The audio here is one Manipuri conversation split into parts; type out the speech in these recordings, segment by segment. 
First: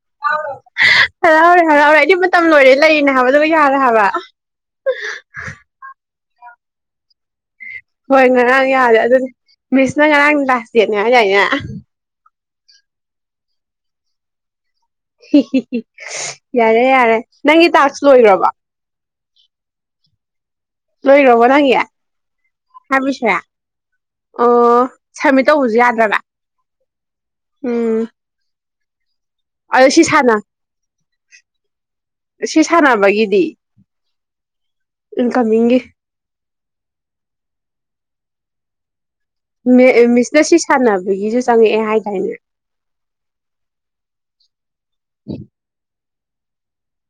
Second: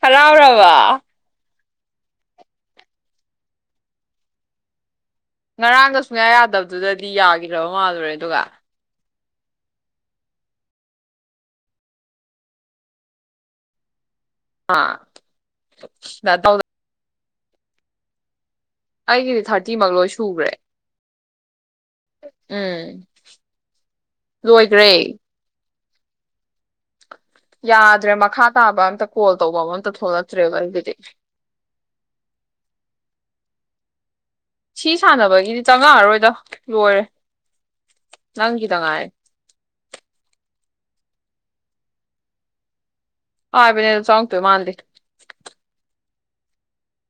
ꯍꯔꯥꯎ ꯔꯕ ꯍꯔꯥꯎꯔꯦ ꯍꯔꯥꯎꯔꯦ ꯑꯩꯗꯤ ꯃꯇꯝ ꯂꯣꯏꯔꯦ ꯂꯩꯅꯦ ꯍꯥꯏꯕꯗꯨꯕꯨ ꯌꯥꯔꯦ ꯍꯥꯏꯕ ꯉꯔꯥꯡꯒ ꯁꯨꯡꯌꯥ ꯌꯥꯗꯕꯗꯨꯗꯗꯤ ꯌꯥꯒꯦ ꯍꯣꯏ ꯉꯔꯥꯡ ꯌꯥꯔꯦ ꯑꯗꯨꯗꯤ ꯃꯤꯁꯅꯉꯅꯪ ꯂꯥꯁ ꯌꯦꯅꯉ ꯀꯅ ꯑꯥ ꯌꯥꯔꯦ ꯌꯥꯔꯦ ꯅꯪꯒꯤ ꯇꯥꯛꯁ ꯂꯣꯏꯈ꯭ꯔꯕ ꯁꯨꯋꯦ ꯂꯣꯏꯈ꯭ꯔꯕꯣ ꯅꯪꯒꯤ ꯎꯝ ꯍꯥꯏꯕꯤꯁꯦ ꯂꯣꯏꯈ꯭ꯔꯦ ꯑꯣ ꯁꯕꯃꯤꯠ ꯇꯧꯕꯁꯨ ꯌꯥꯗ [unintelligible] ꯌꯥꯗ꯭ꯔꯦ ꯃ ꯈꯥ ꯇꯥꯕ ꯀꯣꯜ ꯇꯧꯕ ꯑꯃ ꯑꯗꯣ ꯑꯝꯇ ꯁꯤ ꯁꯥꯟꯅ ꯊꯣꯛꯂꯛꯇ꯭ꯔꯦꯕ ꯑꯩꯒꯤꯗꯤ ꯁꯤ ꯁꯥꯟꯅꯕꯒꯤꯗꯤ ꯁꯤ ꯁꯥꯟꯅꯕꯒꯤꯗꯤ ꯏꯟꯀꯃꯤꯡꯒꯤ ꯆꯉꯛꯑꯔꯣꯏꯗꯣ ꯂꯣꯏꯔꯦ ꯅꯪꯒꯤꯈꯤꯇ ꯉꯥꯏ ꯃꯤꯁꯅ ꯁꯤ ꯁꯥꯟꯅꯕꯒꯤꯁꯨ ꯆꯪꯉꯛꯑꯦ ꯍꯥꯏꯗꯥꯏꯅꯦ ꯑꯕꯅꯦ ꯆꯣꯡꯒ ꯇ ꯃꯥꯥꯟꯗ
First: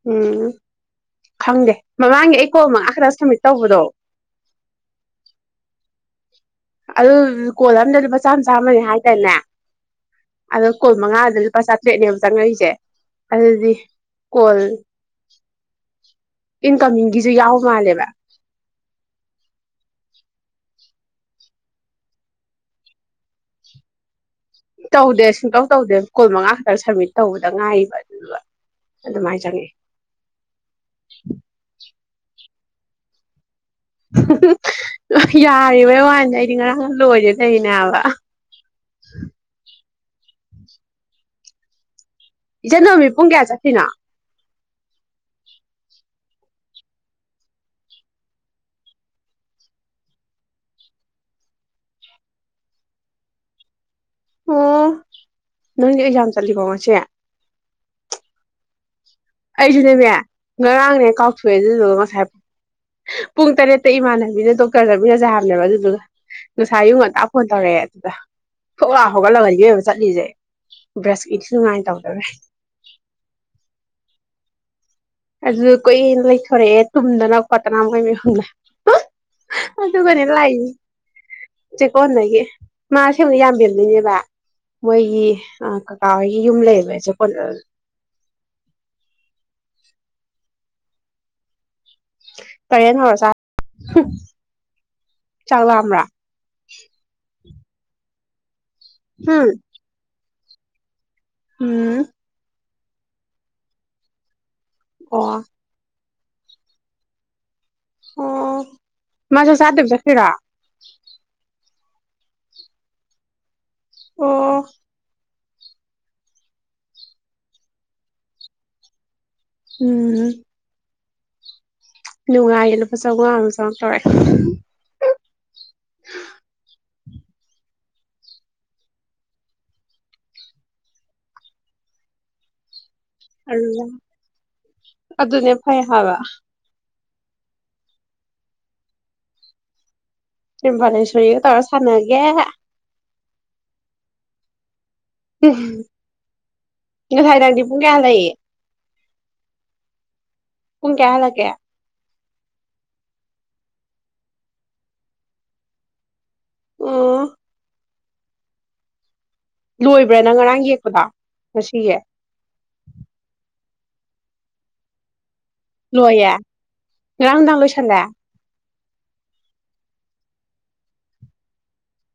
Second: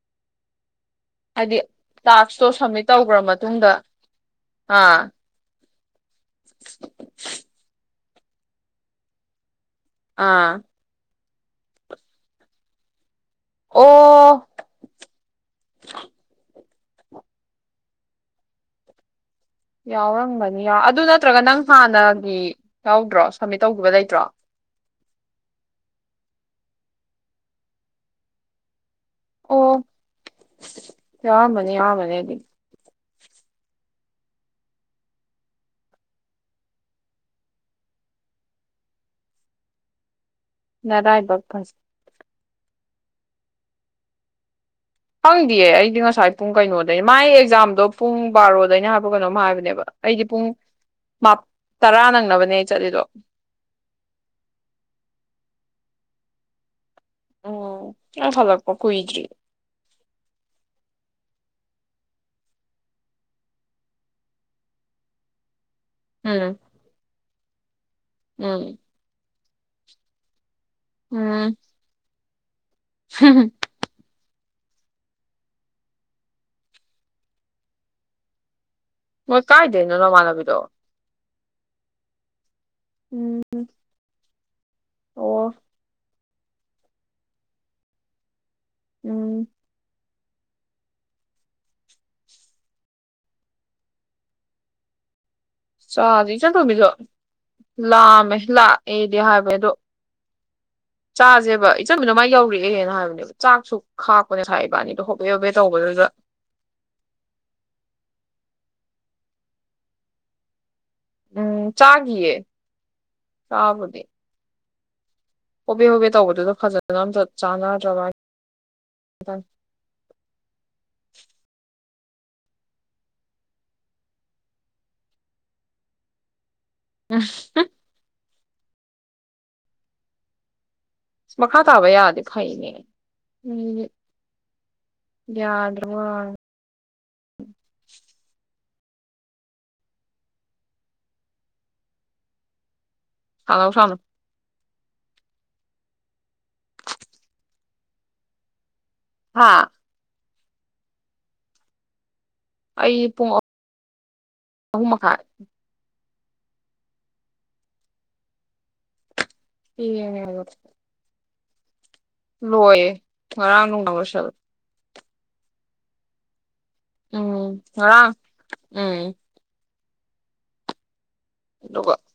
ꯎꯝ ꯍꯥꯏꯗꯤ ꯈꯪꯗꯦ ꯃꯃꯥꯡꯒꯤ ꯇꯥꯛꯁꯇꯣ ꯑꯩ ꯀꯣꯜ ꯁꯞꯃꯤꯠ ꯃꯉꯥ ꯈꯛꯇ ꯇꯧꯈ꯭ꯔ ꯁꯝꯃꯤꯠ ꯃꯇꯨꯡꯗ ꯇꯧꯕꯗꯣ ꯑꯥ ꯀꯣꯜ ꯑꯝꯗ ꯂꯨꯄꯥ ꯆ ꯆꯥ ꯆꯥꯝꯃꯅꯤ ꯍꯥꯏꯇꯥꯔꯦꯅꯦ ꯑꯥ ꯑꯗ ꯀꯜꯃꯉꯥꯡ ꯑꯗꯨ ꯂꯨꯄꯥ ꯆꯥꯇ꯭ꯔꯦꯠꯅꯦ ꯑꯃ ꯆꯪꯉꯛꯏꯁꯦ ꯑꯗꯨꯗꯤ ꯑꯣ ꯀꯣꯜ ꯏꯟꯀꯃꯤꯡꯒꯤꯁꯨ ꯌꯥꯎ ꯃꯥꯜꯂꯦꯕ ꯌꯥꯎꯔꯝꯕꯅꯤ ꯑꯗꯨ ꯅꯠꯇ꯭ꯔꯒ ꯅꯪ ꯍꯥꯟꯅꯒꯤ ꯌꯥꯎꯗ꯭ꯔꯣ ꯁꯕꯃꯤꯠ ꯇꯧꯈꯤꯕ ꯂꯩꯇ꯭ꯔꯣ ꯇꯧꯗꯦ ꯁꯨꯡꯇꯧ ꯇꯧꯗꯦ ꯀꯣꯜ ꯃꯉꯥ ꯈꯛꯇꯪ ꯁꯔꯃꯤꯠ ꯇꯧꯕꯗ ꯉꯥꯏꯕ ꯑꯗꯨꯗꯨꯒ ꯑꯗꯨꯃꯥꯏꯅ ꯑꯣ ꯆꯪꯉꯛꯑꯦ ꯌꯥꯝꯅꯤ ꯌꯥꯅꯤ ꯎ ꯌꯥꯔꯤꯕꯩ ꯋꯥꯟꯗꯤ ꯑꯩꯗꯤ ꯉꯔꯥꯡ ꯂꯣꯏꯔꯦ ꯂꯩꯅꯦꯕ ꯅ ꯔꯥꯏꯕꯄ ꯏꯆꯟ ꯅꯨꯃꯤꯠ ꯄꯨꯡ ꯀꯌꯥ ꯆꯠꯁꯤꯅꯣ ꯐꯪꯗꯤꯌꯦ ꯑꯩꯗꯤ ꯉꯁꯥꯏ ꯄꯨꯡ ꯀꯩꯅꯣꯗ ꯃꯥꯏ ꯑꯦꯛꯖꯥꯝꯗꯣ ꯄꯨꯡ ꯕꯥꯔꯣꯗꯩꯅ ꯍꯥꯏꯕ ꯀꯩꯅꯣꯝ ꯍꯥꯏꯕꯅꯦꯕ ꯑꯩꯗꯤ ꯄꯨꯡ ꯇꯔꯥ ꯅꯪꯅꯕꯅꯦ ꯑꯩ ꯆꯠꯂꯤꯗꯣ ꯑꯣ ꯅꯣꯏ ꯑꯦꯖꯥꯝ ꯆꯠꯂꯤꯀꯣ ꯉꯁꯦ ꯑꯣ ꯑ ꯐꯂ ꯀꯣ ꯀꯏꯗ꯭ꯔꯤ ꯑꯩꯁꯨꯅꯦꯅꯦ ꯉꯔꯥꯡꯅꯦ ꯀꯥꯎꯊꯣꯛꯑꯦ ꯑꯗꯨꯗꯨꯒ ꯉꯁꯥꯏ ꯄꯨꯡ ꯇꯔꯦꯠꯇ ꯏꯃꯥꯟꯅꯕꯤꯅ ꯗꯣꯛꯇꯔ ꯆꯃꯤꯔꯖ ꯍꯥꯝꯅꯦꯕ ꯑꯗꯨ ꯎꯝ ꯉꯁꯥꯏ ꯉ ꯍꯣ ꯇꯔꯦꯦ ꯎꯝ ꯍ ꯍꯒ ꯂꯒꯟ ꯌꯦ ꯆꯠꯂꯤꯁꯦ ꯕ꯭ꯔꯁꯀꯤꯦꯠꯁꯨ ꯅꯨꯡꯉꯥꯏꯅ ꯇꯧꯗꯧꯔꯦ ꯍꯝ ꯑꯗꯨ ꯀꯨꯌꯦꯅ ꯂꯩꯊꯣꯔꯛꯑꯦ ꯇꯨꯝꯗꯅ ꯈꯣꯠꯇꯅ ꯃꯣꯏ ꯃꯌꯨꯝꯗ ꯃꯣꯏ ꯀꯥꯏꯗꯦ ꯅꯣꯅꯣ ꯃꯥꯅꯕꯤꯗꯣ ꯁꯤ ꯀꯣꯟ ꯅꯒꯦ ꯃꯥ ꯁ ꯁꯦꯝꯧꯅꯤ ꯌꯥꯝꯕꯤꯔꯅꯤꯅꯦꯕ ꯃꯣꯏꯒꯤ ꯑꯣ ꯀꯀꯥ ꯍꯣꯏ ꯌ ꯂꯩꯕꯁꯦ ꯄ ꯎꯝ ꯀꯔꯤꯦꯅ ꯍꯧꯔꯁ ꯆ ꯏ ꯆ ꯊꯣꯃꯤꯁꯨ ꯂ ꯃꯂꯥ ꯑꯩꯗꯤ ꯍꯨꯝ ꯍꯥꯏꯕ ꯑꯗꯣ ꯆꯥꯁꯦꯕ ꯏꯆꯝ ꯎꯝ ꯃꯤꯅꯃꯥꯏ ꯌꯧꯔꯤ ꯦꯅ ꯍꯥꯏꯕꯅꯦꯕ ꯆꯥꯛꯁꯨ ꯈꯥꯛꯄꯅꯦ ꯏꯕꯥꯅꯤꯗꯣ ꯍꯣꯕꯦ ꯑꯣ ꯍꯣꯕꯦ ꯇꯧꯕꯗꯨꯗ ꯑꯣ ꯃꯥꯁꯥ ꯁꯥꯕꯗ ꯈꯤꯔ ꯎꯝ ꯆꯥꯒꯦ ꯇꯕꯗꯦ ꯑꯣ ꯍꯣꯕꯦ ꯍꯣꯕꯦ ꯇꯧꯕꯗꯨꯗ ꯐꯖꯅ ꯑꯝꯇ ꯆꯥꯟꯅꯗ꯭ꯔꯕꯇ ꯎꯝ [unintelligible] ꯅꯨꯡꯉꯥꯏꯌꯦ ꯂꯨꯄꯥ ꯆꯥꯝꯃꯉꯥ ꯑꯃꯨ ꯆꯥꯝꯃꯉꯥ ꯇꯧꯔꯑꯦ ꯎꯝ ꯃꯈꯥ ꯇꯥꯕ ꯌꯥꯗꯦ ꯐꯩꯅꯦ ꯑ ꯎꯝ ꯑꯗꯨꯅꯦ ꯐꯩ ꯍꯥꯏꯕ ꯎꯝ ꯁꯤꯔꯤꯝꯚꯅꯦꯦꯁꯔꯤꯒ ꯇꯥꯔꯣ ꯁꯥꯟꯅꯒꯦ ꯍꯂꯥꯎ ꯐꯅ ꯀꯩꯅꯣ ꯐꯥꯏ ꯇꯗꯤ ꯄꯨꯡ ꯀꯌꯥ ꯂꯩꯌꯦ ꯍꯥꯥ ꯀꯨꯨꯡ ꯀꯌꯥ ꯍꯜꯂꯛꯒꯌꯥ ꯑꯩ ꯄꯨꯡ ꯑꯍꯨꯝ ꯃꯀꯥꯟ ꯎ ꯂꯣꯏꯕ꯭ꯔꯥ ꯅꯪ ꯌꯦꯡꯉꯦ ꯉꯔꯥꯡ ꯌꯦꯛꯄꯗ ꯃꯁꯤꯁꯤꯦ ꯂꯣꯏꯌꯦ ꯉꯔꯥꯡ ꯅꯨꯡꯉꯥꯏ ꯃꯁꯜ ꯂ ꯔꯥꯡꯗꯥꯡ ꯎꯝ ꯂꯣꯏꯁꯗꯦ ꯉꯔꯥꯡ ꯎꯝ ꯑꯗꯨꯒꯀ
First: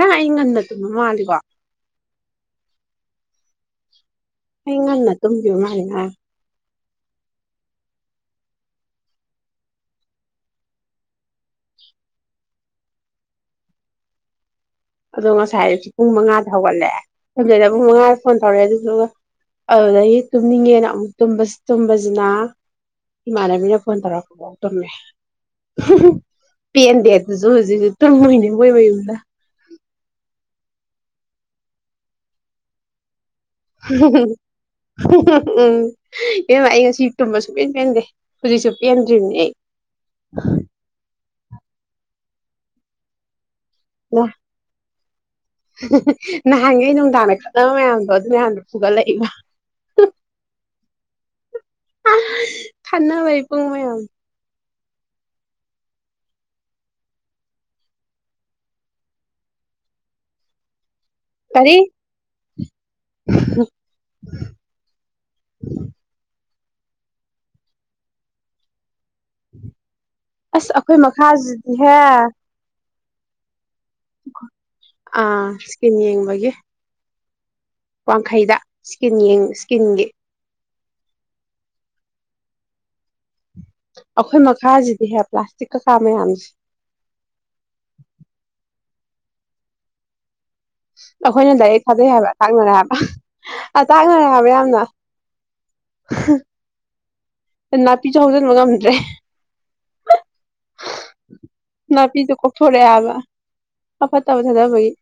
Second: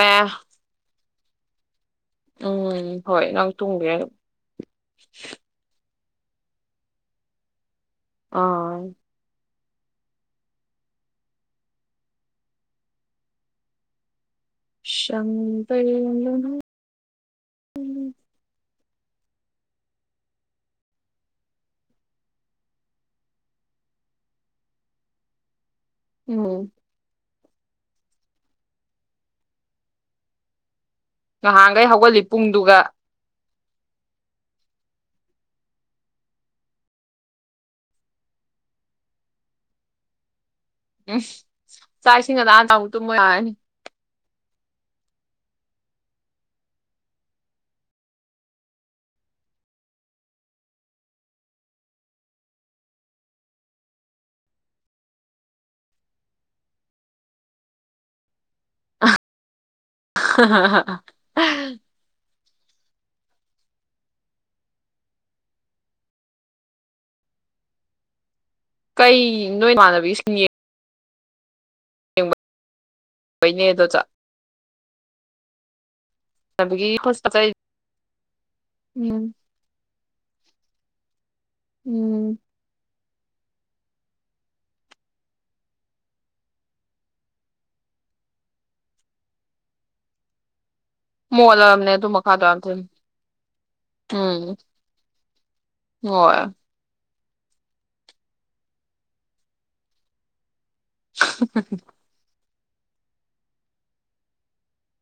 ꯑ ꯍꯟꯅ ꯑꯗꯨꯃ ꯃꯥꯂꯤ ꯋꯥ ꯎꯝ ꯍꯣꯏ ꯉꯥꯡ ꯇꯣꯡꯗꯔ ꯑꯗꯨ ꯍ ꯉꯅ ꯇꯦ ꯃꯥꯅ ꯑ ꯑꯗꯣ ꯉꯁꯥꯏ ꯁꯪꯕꯩ ꯍꯥꯏꯁꯨ ꯄꯨꯡ ꯃꯉꯥꯗ ꯍꯧꯒꯠꯂꯦ ꯁꯗꯗ ꯄꯨꯡ ꯃꯉꯥꯗ ꯐꯣꯟ ꯇꯧꯔꯛꯑꯦ ꯑꯗꯨ ꯑꯗꯨꯒ ꯑꯗꯨꯗꯒꯤ ꯇꯨꯝꯅꯤꯡꯉꯦꯅ ꯑꯃꯨꯛ ꯇꯨꯝꯕꯁꯤꯅ ꯏꯃꯥꯟꯅꯕꯤꯅ ꯐꯣꯟ ꯇꯧꯔꯛꯄꯐꯥꯎ ꯇꯨꯝꯃꯦ ꯎꯝ ꯄꯤ ꯑꯦꯟꯕꯤꯁꯨ ꯍꯧ ꯇꯔꯃꯣꯏꯅꯦꯕꯨꯣꯏꯕ ꯍꯗ ꯉꯍꯥꯟꯈꯩ ꯍꯧꯒꯠꯂꯤ ꯄꯨꯡꯗꯨꯒ ꯎ ꯎꯝ ꯏꯦꯝꯃ ꯑꯩ ꯉꯁꯤ ꯇꯨꯝꯕ ꯁꯨꯡꯄꯦꯟ ꯄꯦꯟꯗꯦ ꯍꯧꯖꯤꯛꯁꯨ ꯄꯦꯟꯗ꯭ꯔꯤꯕꯅꯤ ꯑꯩ ꯎꯝ ꯆꯥꯛ ꯏꯁꯤꯡ ꯑꯗ ꯑꯥꯗ ꯑꯃꯨꯛ ꯇꯨꯝꯕ ꯌꯥꯔꯅꯤ ꯅꯍꯥꯟꯒ ꯅꯨꯡꯗꯥꯡꯅ ꯈꯠꯅꯕ ꯃꯌꯥꯝꯗꯣ ꯑꯗꯨ ꯃꯌꯥꯝꯗꯣ ꯐꯒꯠꯂꯛꯏꯕ ꯊꯥꯟꯅ ꯂꯩ ꯄꯨꯡ ꯃꯌꯥꯝꯌꯥꯝ ꯍ ꯑꯔꯤ [inaudible] ꯀꯩ ꯅꯣꯏꯃꯥꯟꯅꯕꯤꯁꯤꯡ ꯈꯖꯤ ꯍꯦ ꯄꯅꯦꯗ ꯑꯥ ꯁꯀꯤꯅꯤ ꯅ ꯄꯇꯥꯏ ꯋꯥꯡꯈꯩꯗ ꯏꯁꯀꯤꯟꯡ ꯏꯁꯀꯤꯟꯒꯤ ꯎꯝ ꯑꯩꯈꯣꯏ ꯃꯈꯥꯁꯤꯗꯤ ꯍꯦꯛ ꯄ꯭ꯂꯥꯁꯇꯤꯛ ꯀꯀꯥ ꯃꯌꯥꯝꯁꯦ ꯑꯩꯈꯣꯏꯅ ꯂꯗꯥꯏꯔꯤꯛ ꯃꯣꯜꯂꯕꯅꯦ ꯑꯗꯨ ꯊꯥꯗꯩ ꯍꯥꯏꯕ ꯃꯈꯥꯗꯣ ꯌꯥꯝ ꯇꯥꯛꯅꯔꯦ ꯊꯤꯅ ꯍꯥꯏꯕ ꯑ ꯇꯥꯛꯅꯔꯦ ꯍꯥꯏꯕ ꯎꯝ ꯌꯥꯝꯅ ꯍꯣꯏ ꯅꯥꯄꯤꯁꯨ ꯍꯧꯖꯤꯟꯕ ꯉꯝꯗ꯭ꯔꯦ ꯕꯤꯗꯨ ꯀ ꯊꯣꯔꯛꯑꯦ ꯍꯥꯏꯕꯔꯣ ꯑꯐꯠꯇꯕ ꯊꯥꯗꯕꯒꯤ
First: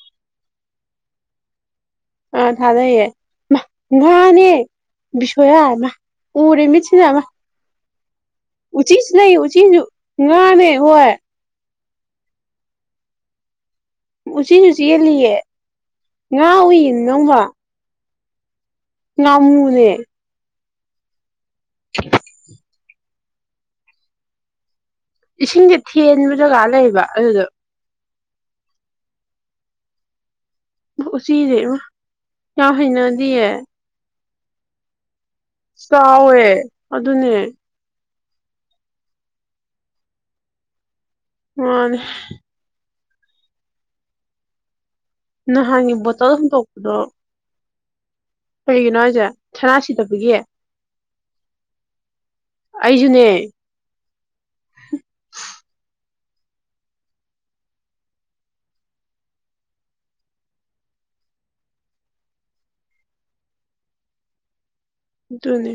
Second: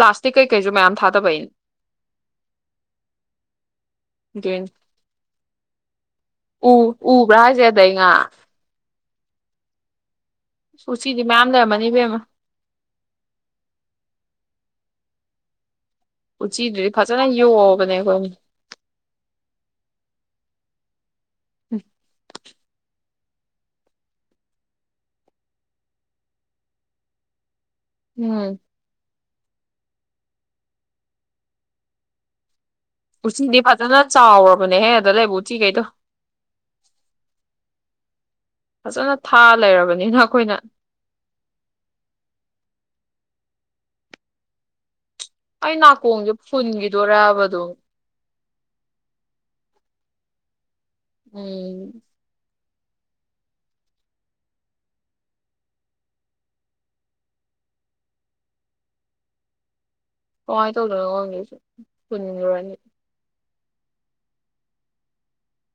ꯄ꯭ꯂꯥꯁꯇꯤꯛ ꯀꯩꯀꯩꯁꯨ ꯃꯌꯥꯝ ꯊꯥꯗꯕꯩꯩꯅ ꯑꯥ ꯊꯥꯖꯩꯌꯦ ꯉꯥꯅꯦ ꯑꯗꯨꯏꯅꯦ ꯁꯌꯥ ꯎꯔꯦ ꯎ ꯃꯤꯠ ꯁꯤꯅ ꯎꯕ꯭ꯔꯥ ꯍꯥꯏꯁꯦ ꯑꯗꯩ ꯉꯥ [unintelligible] ꯉꯥꯅꯦ ꯍꯣꯏ ꯂꯩꯕꯃ ꯎ ꯎꯆꯁꯤ ꯌꯦ ꯂꯤ ꯎꯆꯤꯗꯨꯗꯤ ꯐꯖꯅ ꯌꯣꯛꯑꯕꯅꯦ ꯑꯩꯈꯣꯏ ꯅꯃꯨꯅꯦ [inaudible] ꯏꯁꯤꯡꯁꯦ ꯊꯦꯟꯕ ꯖꯒꯥꯔ ꯂꯩꯕ ꯑꯗꯨꯗꯣ ꯎꯝ ꯎꯁꯤꯗ ꯀ ꯍꯅꯥꯗꯤ ꯑꯦ ꯆꯥꯎꯕ ꯃꯅ ꯍꯦꯍ ꯇꯗꯦ ꯆꯥꯎꯋꯦ ꯑꯗꯨꯅꯦ ꯐꯖꯅ ꯊꯥ ꯂꯩꯔꯕꯅꯤꯅ ꯑꯩꯈꯣꯏꯅ ꯃꯥꯅꯤ ꯑꯩ ꯅꯍꯥꯟꯒꯤ ꯕꯣꯇꯜ ꯅꯥꯀꯣꯡꯁꯦ ꯐꯨꯟꯈꯤꯗꯣꯏꯣꯔꯕꯗꯣ ꯀꯩꯒꯤꯅꯣ ꯍꯥꯏꯁꯦ ꯁꯅꯥ ꯁꯤꯗꯕꯒꯤ ꯎꯝ ꯑꯩꯁꯨꯅꯦ ꯀꯃꯥꯏꯅ ꯇꯧꯗꯣꯏꯅꯣ ꯈꯣꯪꯒꯦꯁ ꯄꯨꯟꯈ꯭ꯔꯅꯤ ꯗꯅꯤ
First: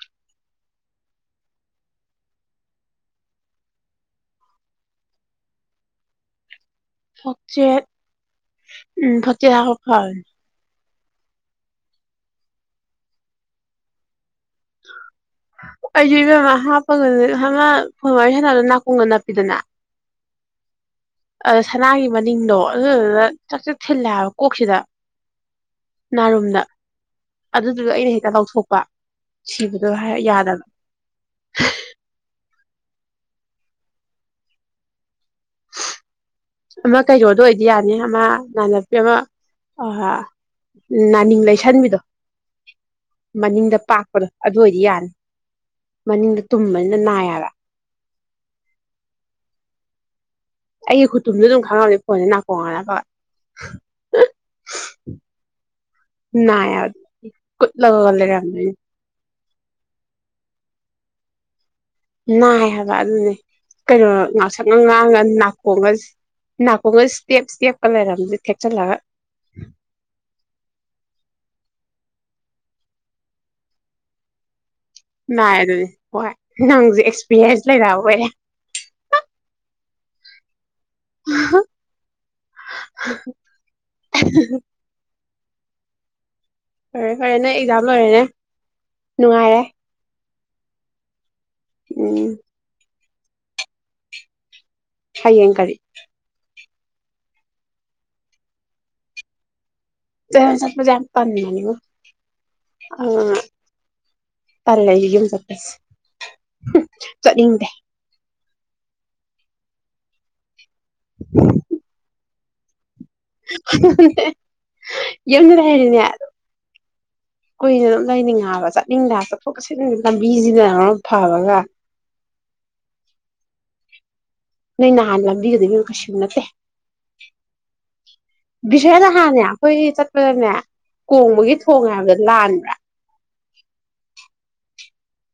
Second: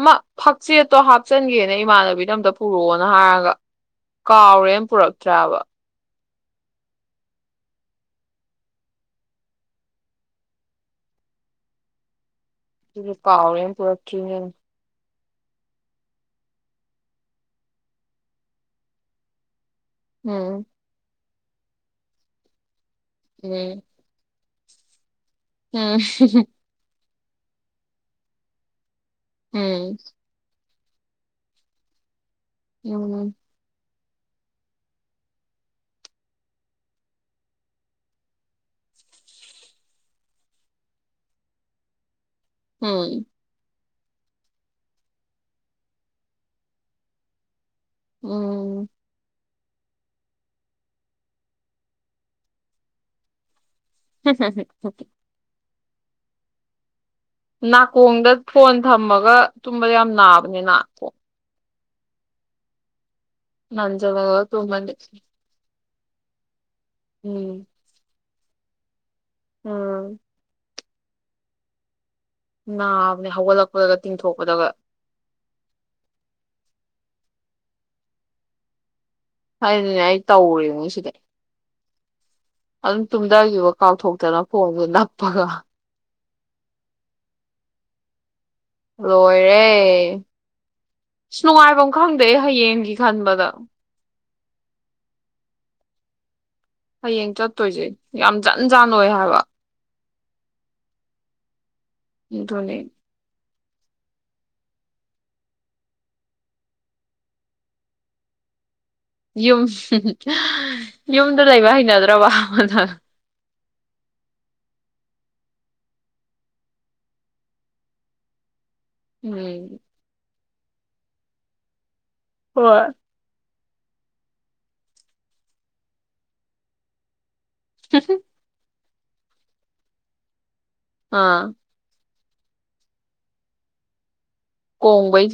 ꯑꯃ ꯐꯛꯆꯦꯠꯇꯣ ꯍꯥꯞꯆꯤꯟꯒꯦꯅ ꯏꯃꯥꯟꯅꯕꯤꯗ ꯑꯝꯇ ꯄꯨꯔꯛꯑꯣꯅ ꯍꯥꯏꯔꯒ ꯀꯥꯎꯔꯦꯅ ꯄꯨꯔꯛꯇ꯭ꯔꯕ ꯐꯆ ꯎꯝ ꯐ ꯐ ꯀꯥꯎꯔꯦꯅ ꯄꯨꯔꯛꯈꯤꯅꯦ ꯑꯩꯁ ꯏꯕꯃꯥ ꯍꯥꯞꯄꯒꯃꯃ ꯁꯅꯥꯗꯣ ꯅꯥꯀꯣꯡꯒ ꯅꯞꯄꯤꯗꯅ ꯎꯝ ꯑ ꯁꯅꯥꯒꯤ ꯃꯅꯤꯡꯗꯣ ꯑꯣ ꯆꯥꯛꯁꯦꯂ ꯑꯣꯁꯤꯗ ꯑꯝ ꯑꯗꯨꯗꯨꯒ ꯑꯩꯅ ꯍꯦꯛꯇ ꯂꯧꯥꯎꯊꯣꯛꯄ ꯁꯤꯕꯗꯣ ꯎꯝ ꯌꯥꯗꯕ ꯌꯥꯃꯅꯦ ꯑꯃ ꯀꯩꯔꯣꯗ ꯑꯣꯏꯗꯤ ꯌꯥꯅꯤ ꯑꯃ ꯅꯅꯥꯟꯅꯄꯤ ꯑꯃ ꯅꯥꯅꯤꯡ ꯂꯩꯁꯟꯕꯤꯗꯣ ꯎꯝ ꯃꯅꯤꯡꯗ ꯄꯥ ꯑꯗꯣ ꯑꯗꯨ ꯑꯣꯏꯗꯤ ꯌꯥꯅꯤ ꯃꯅꯤꯡꯗ ꯇꯨꯝꯕꯅꯤꯅ ꯅꯥꯏꯕ ꯎꯝ ꯑꯩꯒꯤ ꯈꯨꯇꯨꯝꯗ ꯑꯗꯨꯝ ꯈꯪꯉꯝꯅꯤ ꯐꯣꯟꯁꯦ ꯅꯥꯀꯣꯡ ꯉꯂ ꯐ ꯍꯝ ꯍꯝ ꯍꯡ [unintelligible] ꯅꯥꯏꯌꯥꯔ ꯅꯥꯀꯣꯡꯗ ꯐꯣꯟ ꯊꯝꯃꯒ ꯇꯨꯝꯕꯗ ꯌꯥꯝ ꯅꯥꯕꯅꯤꯅ ꯀꯣ ꯅꯥꯏ ꯍꯥꯏꯕ ꯑꯗꯨꯅꯦ ꯀꯩꯅꯣ ꯅꯟꯖꯜꯂꯒ ꯉꯥꯛꯁꯪꯅ ꯇꯨꯝꯃꯗꯤ ꯉꯥꯡꯉ ꯅꯥꯀꯣꯡꯒ ꯅꯥꯀꯣꯡꯒ ꯁ꯭ꯇꯦꯞ ꯎꯝ ꯁꯇꯦꯞ ꯀ ꯂꯩꯔꯝꯖ ꯈꯦꯠꯆꯜꯂꯒ ꯎꯝ ꯅꯥꯕꯅꯦ ꯍꯧꯒꯠꯂꯛꯄꯗꯒ ꯇꯤꯡꯊꯣꯛꯄꯗꯒ ꯥꯅꯥꯏ ꯑꯗꯨꯗꯤ ꯍꯣꯏ ꯅꯪꯁꯦ ꯑꯦꯛꯁꯄꯤꯔꯤꯌꯦꯟꯁ ꯂꯩꯔ ꯑꯣꯏꯔꯦ ꯑꯩꯗꯤꯅꯦ ꯑꯩ ꯇꯧꯔ‌ꯦ ꯁꯤꯗꯩ ꯑꯗꯨꯝ ꯇꯨꯝꯗꯒꯤꯕ ꯀꯥꯎꯊꯣꯛꯇꯅ ꯐꯣꯟꯗꯨ ꯄꯒ ꯐꯔꯦ ꯐꯔꯦꯅꯦ ꯑꯦꯛꯖꯥꯝ ꯂꯣꯏꯔꯦꯅꯦ ꯅꯨꯡꯉꯥꯏꯔꯦ ꯂ‌ꯣꯏꯔꯦ ꯑꯁ ꯅꯨꯡꯉꯥꯏꯕꯝ ꯈꯪꯗꯦ ꯎꯝ ꯑꯩ ꯍꯌꯦꯡꯒꯤ ꯈꯟꯕꯗ ꯍꯌꯦꯡ ꯀꯔꯤ ꯍꯌꯦꯡ ꯆꯠꯇꯣꯏꯁꯦ ꯌꯥꯝ ꯖꯟꯖꯥꯟꯅ ꯑꯣꯏ ꯍꯥꯏꯕ ꯊꯟ ꯆꯠꯄꯁ‌ꯦ ꯌꯥꯝ ꯇꯟꯕꯅꯤꯉ‌ꯣ ꯗꯨꯅꯤ ꯇꯜꯂ‌ꯦ ꯂꯩ ꯌꯨꯝ ꯆꯠꯄꯁꯤ ꯆꯠꯅꯤꯡꯗꯦ ꯌꯨꯝ ꯌꯨꯝꯗ ꯂꯩꯕ ꯍꯩꯅꯗ꯭ꯔꯕ‌ꯣ ꯍ ꯍ [unintelligible] ꯌꯨꯝꯗ ꯂꯩꯔꯤꯅꯦ ꯀꯨꯏꯅ ꯑꯗꯨꯝ ꯂꯩꯅꯤꯡꯉ‌ꯦ ꯍꯥꯏꯕ ꯆꯠ ꯅꯤꯡꯗ‌ꯦ ꯍꯥꯏꯕ ꯆꯠꯊ‌ꯣꯛ ꯎꯝ ꯆꯠꯁꯤꯟ ꯂꯝꯕꯤ ꯁꯤꯅ ꯃꯔ‌ꯣꯜ ꯑꯝ ꯐꯕꯒ ꯍꯣꯏ ꯅꯣꯏ ꯅꯍꯥꯟ ꯂꯝꯕꯤꯒꯗꯣ ꯏꯕ‌ꯦꯝꯃ ꯀꯩꯁꯨ ꯅꯠꯇꯦ ꯕꯤꯁꯌꯥ ꯅꯍꯥꯟꯅꯦ ꯑꯩꯈꯣꯏ ꯆꯠꯄꯗꯅꯦ ꯑꯥ ꯀꯣꯡꯕꯒꯤ ꯊꯣꯡ ꯍꯥꯏꯕꯗ ꯂꯥꯟ ꯀ‌ꯣꯡꯕꯩ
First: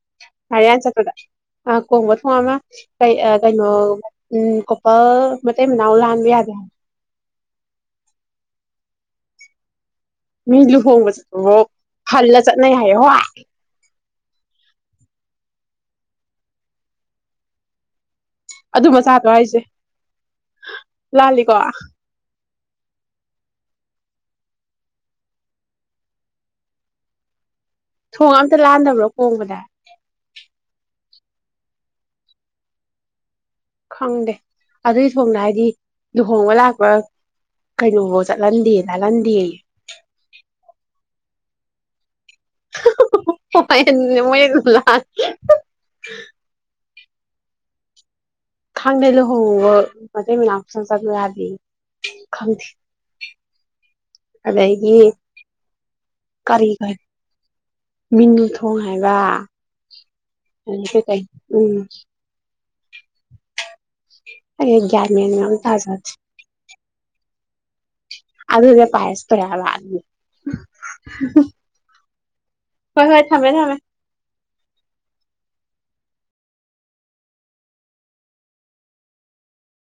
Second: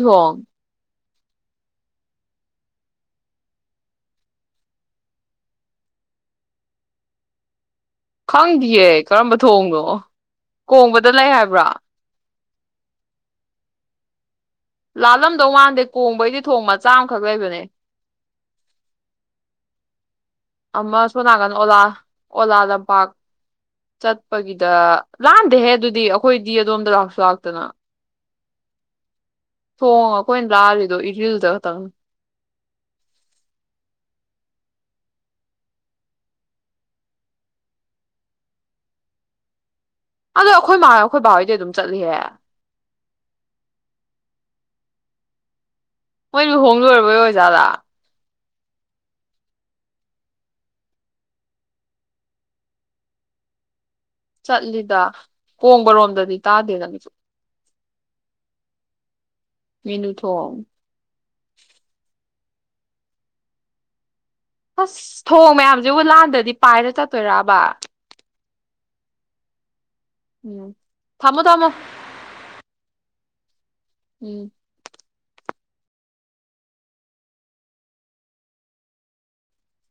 ꯉꯥꯔꯌꯥꯟ ꯆꯠꯄꯗ ꯑ ꯀꯣꯡꯕ ꯊꯣꯡ ꯑꯃ ꯀꯩ ꯀꯩꯅꯣ ꯎꯝ ꯀꯣꯄꯜ ꯃꯇꯩ ꯃꯅꯥꯎ ꯂꯥꯟꯕ ꯌꯥꯗꯦ ꯍꯥꯏ ꯈꯪꯗꯤꯌ‌ꯦ ꯀꯔꯝꯕ ꯊꯣꯡꯅꯣ ꯃꯤ ꯀꯣꯡꯕꯗ ꯂꯩ ꯂꯨꯍꯣꯡꯕ ꯍꯥꯏꯕ꯭ꯔꯥ ꯍꯜꯂ ꯆ ꯍꯥꯏ ꯍ ꯂꯥꯜꯂꯝꯗꯧ ꯃꯥꯟꯗꯦ ꯀꯣꯡꯕꯩꯗꯤ ꯊꯣꯡ ꯃꯆꯥ ꯑꯃꯈꯛ ꯂꯩꯕꯅꯦ ꯑꯗꯨ ꯃꯆꯥꯥꯗꯣ ꯍꯥꯏꯁꯦ ꯑꯃ ꯁꯣ ꯅꯥꯀꯟ ꯂꯥꯜꯂꯤꯀꯣ ꯑꯣꯂꯥ ꯑꯣꯂꯥ ꯂꯝꯄꯥꯛ ꯆꯠꯄꯒꯤꯗ ꯂꯥꯟꯗꯦꯍꯦ ꯑꯗꯨꯗꯤ ꯑꯩꯈꯣꯏꯗꯤ ꯑꯗꯣꯝꯗ ꯂꯥꯛꯁꯨ ꯂꯥꯛꯇꯅ ꯊꯣꯡ ꯑꯝꯇ ꯂꯥꯛꯍꯗꯕ꯭ꯔꯣ ꯇꯉ ꯀꯣꯏ ꯂꯥ ꯂ ꯂꯤꯗꯣ ꯏꯠꯂꯤ ꯂꯗ ꯇ ꯈꯪꯗꯦ ꯑꯗꯨꯏ ꯊꯣꯡꯗ ꯍꯥꯏꯗꯤ ꯂꯨꯍꯣꯡꯕ ꯂꯥꯛꯄ ꯀꯩꯅꯣ ꯆꯠꯍꯟꯗꯦ ꯂꯥꯜꯍꯟꯗꯦ ꯑꯗꯣ ꯑꯩꯈꯣꯏ ꯃꯥ ꯑꯩꯈꯣꯏ ꯕꯥꯍꯣꯏꯗꯤ ꯑꯗꯨꯝ ꯆꯠꯂꯤꯍꯦ ꯃꯣꯏ ꯂ ꯍꯣꯏ ꯍꯣꯡꯔ ꯁꯣꯖꯗꯥ ꯈꯥꯡꯗ ꯂ ꯍ ꯃꯅꯁꯟ ꯆ ꯑꯗꯨ ꯌꯥꯗꯤ ꯈꯪ ꯆꯠꯂꯤꯗ ꯀꯣꯡꯕꯔꯣꯝꯗꯗꯤ ꯀꯔꯤ ꯇꯥꯗꯦꯗ ꯀꯔꯤ ꯃꯤꯁꯨ ꯃꯤꯅꯨ ꯊꯣꯡ ꯍꯥꯏꯕ ꯍ ꯃꯦꯅꯨ ꯊꯣꯡ ꯀ ꯎꯝ ꯑ ꯑꯒꯔ ꯃ ꯇꯥꯖ ꯄꯥꯏꯔꯦ ꯆ ꯇꯣꯏꯔꯕ ꯑꯗꯨꯗ ꯄꯥꯏꯁꯄꯔ ꯍꯥꯏꯕ ꯎꯝ ꯊꯝꯃꯣ ꯊꯝꯃꯣ ꯊꯃꯦ ꯊꯃꯦ ꯎꯝ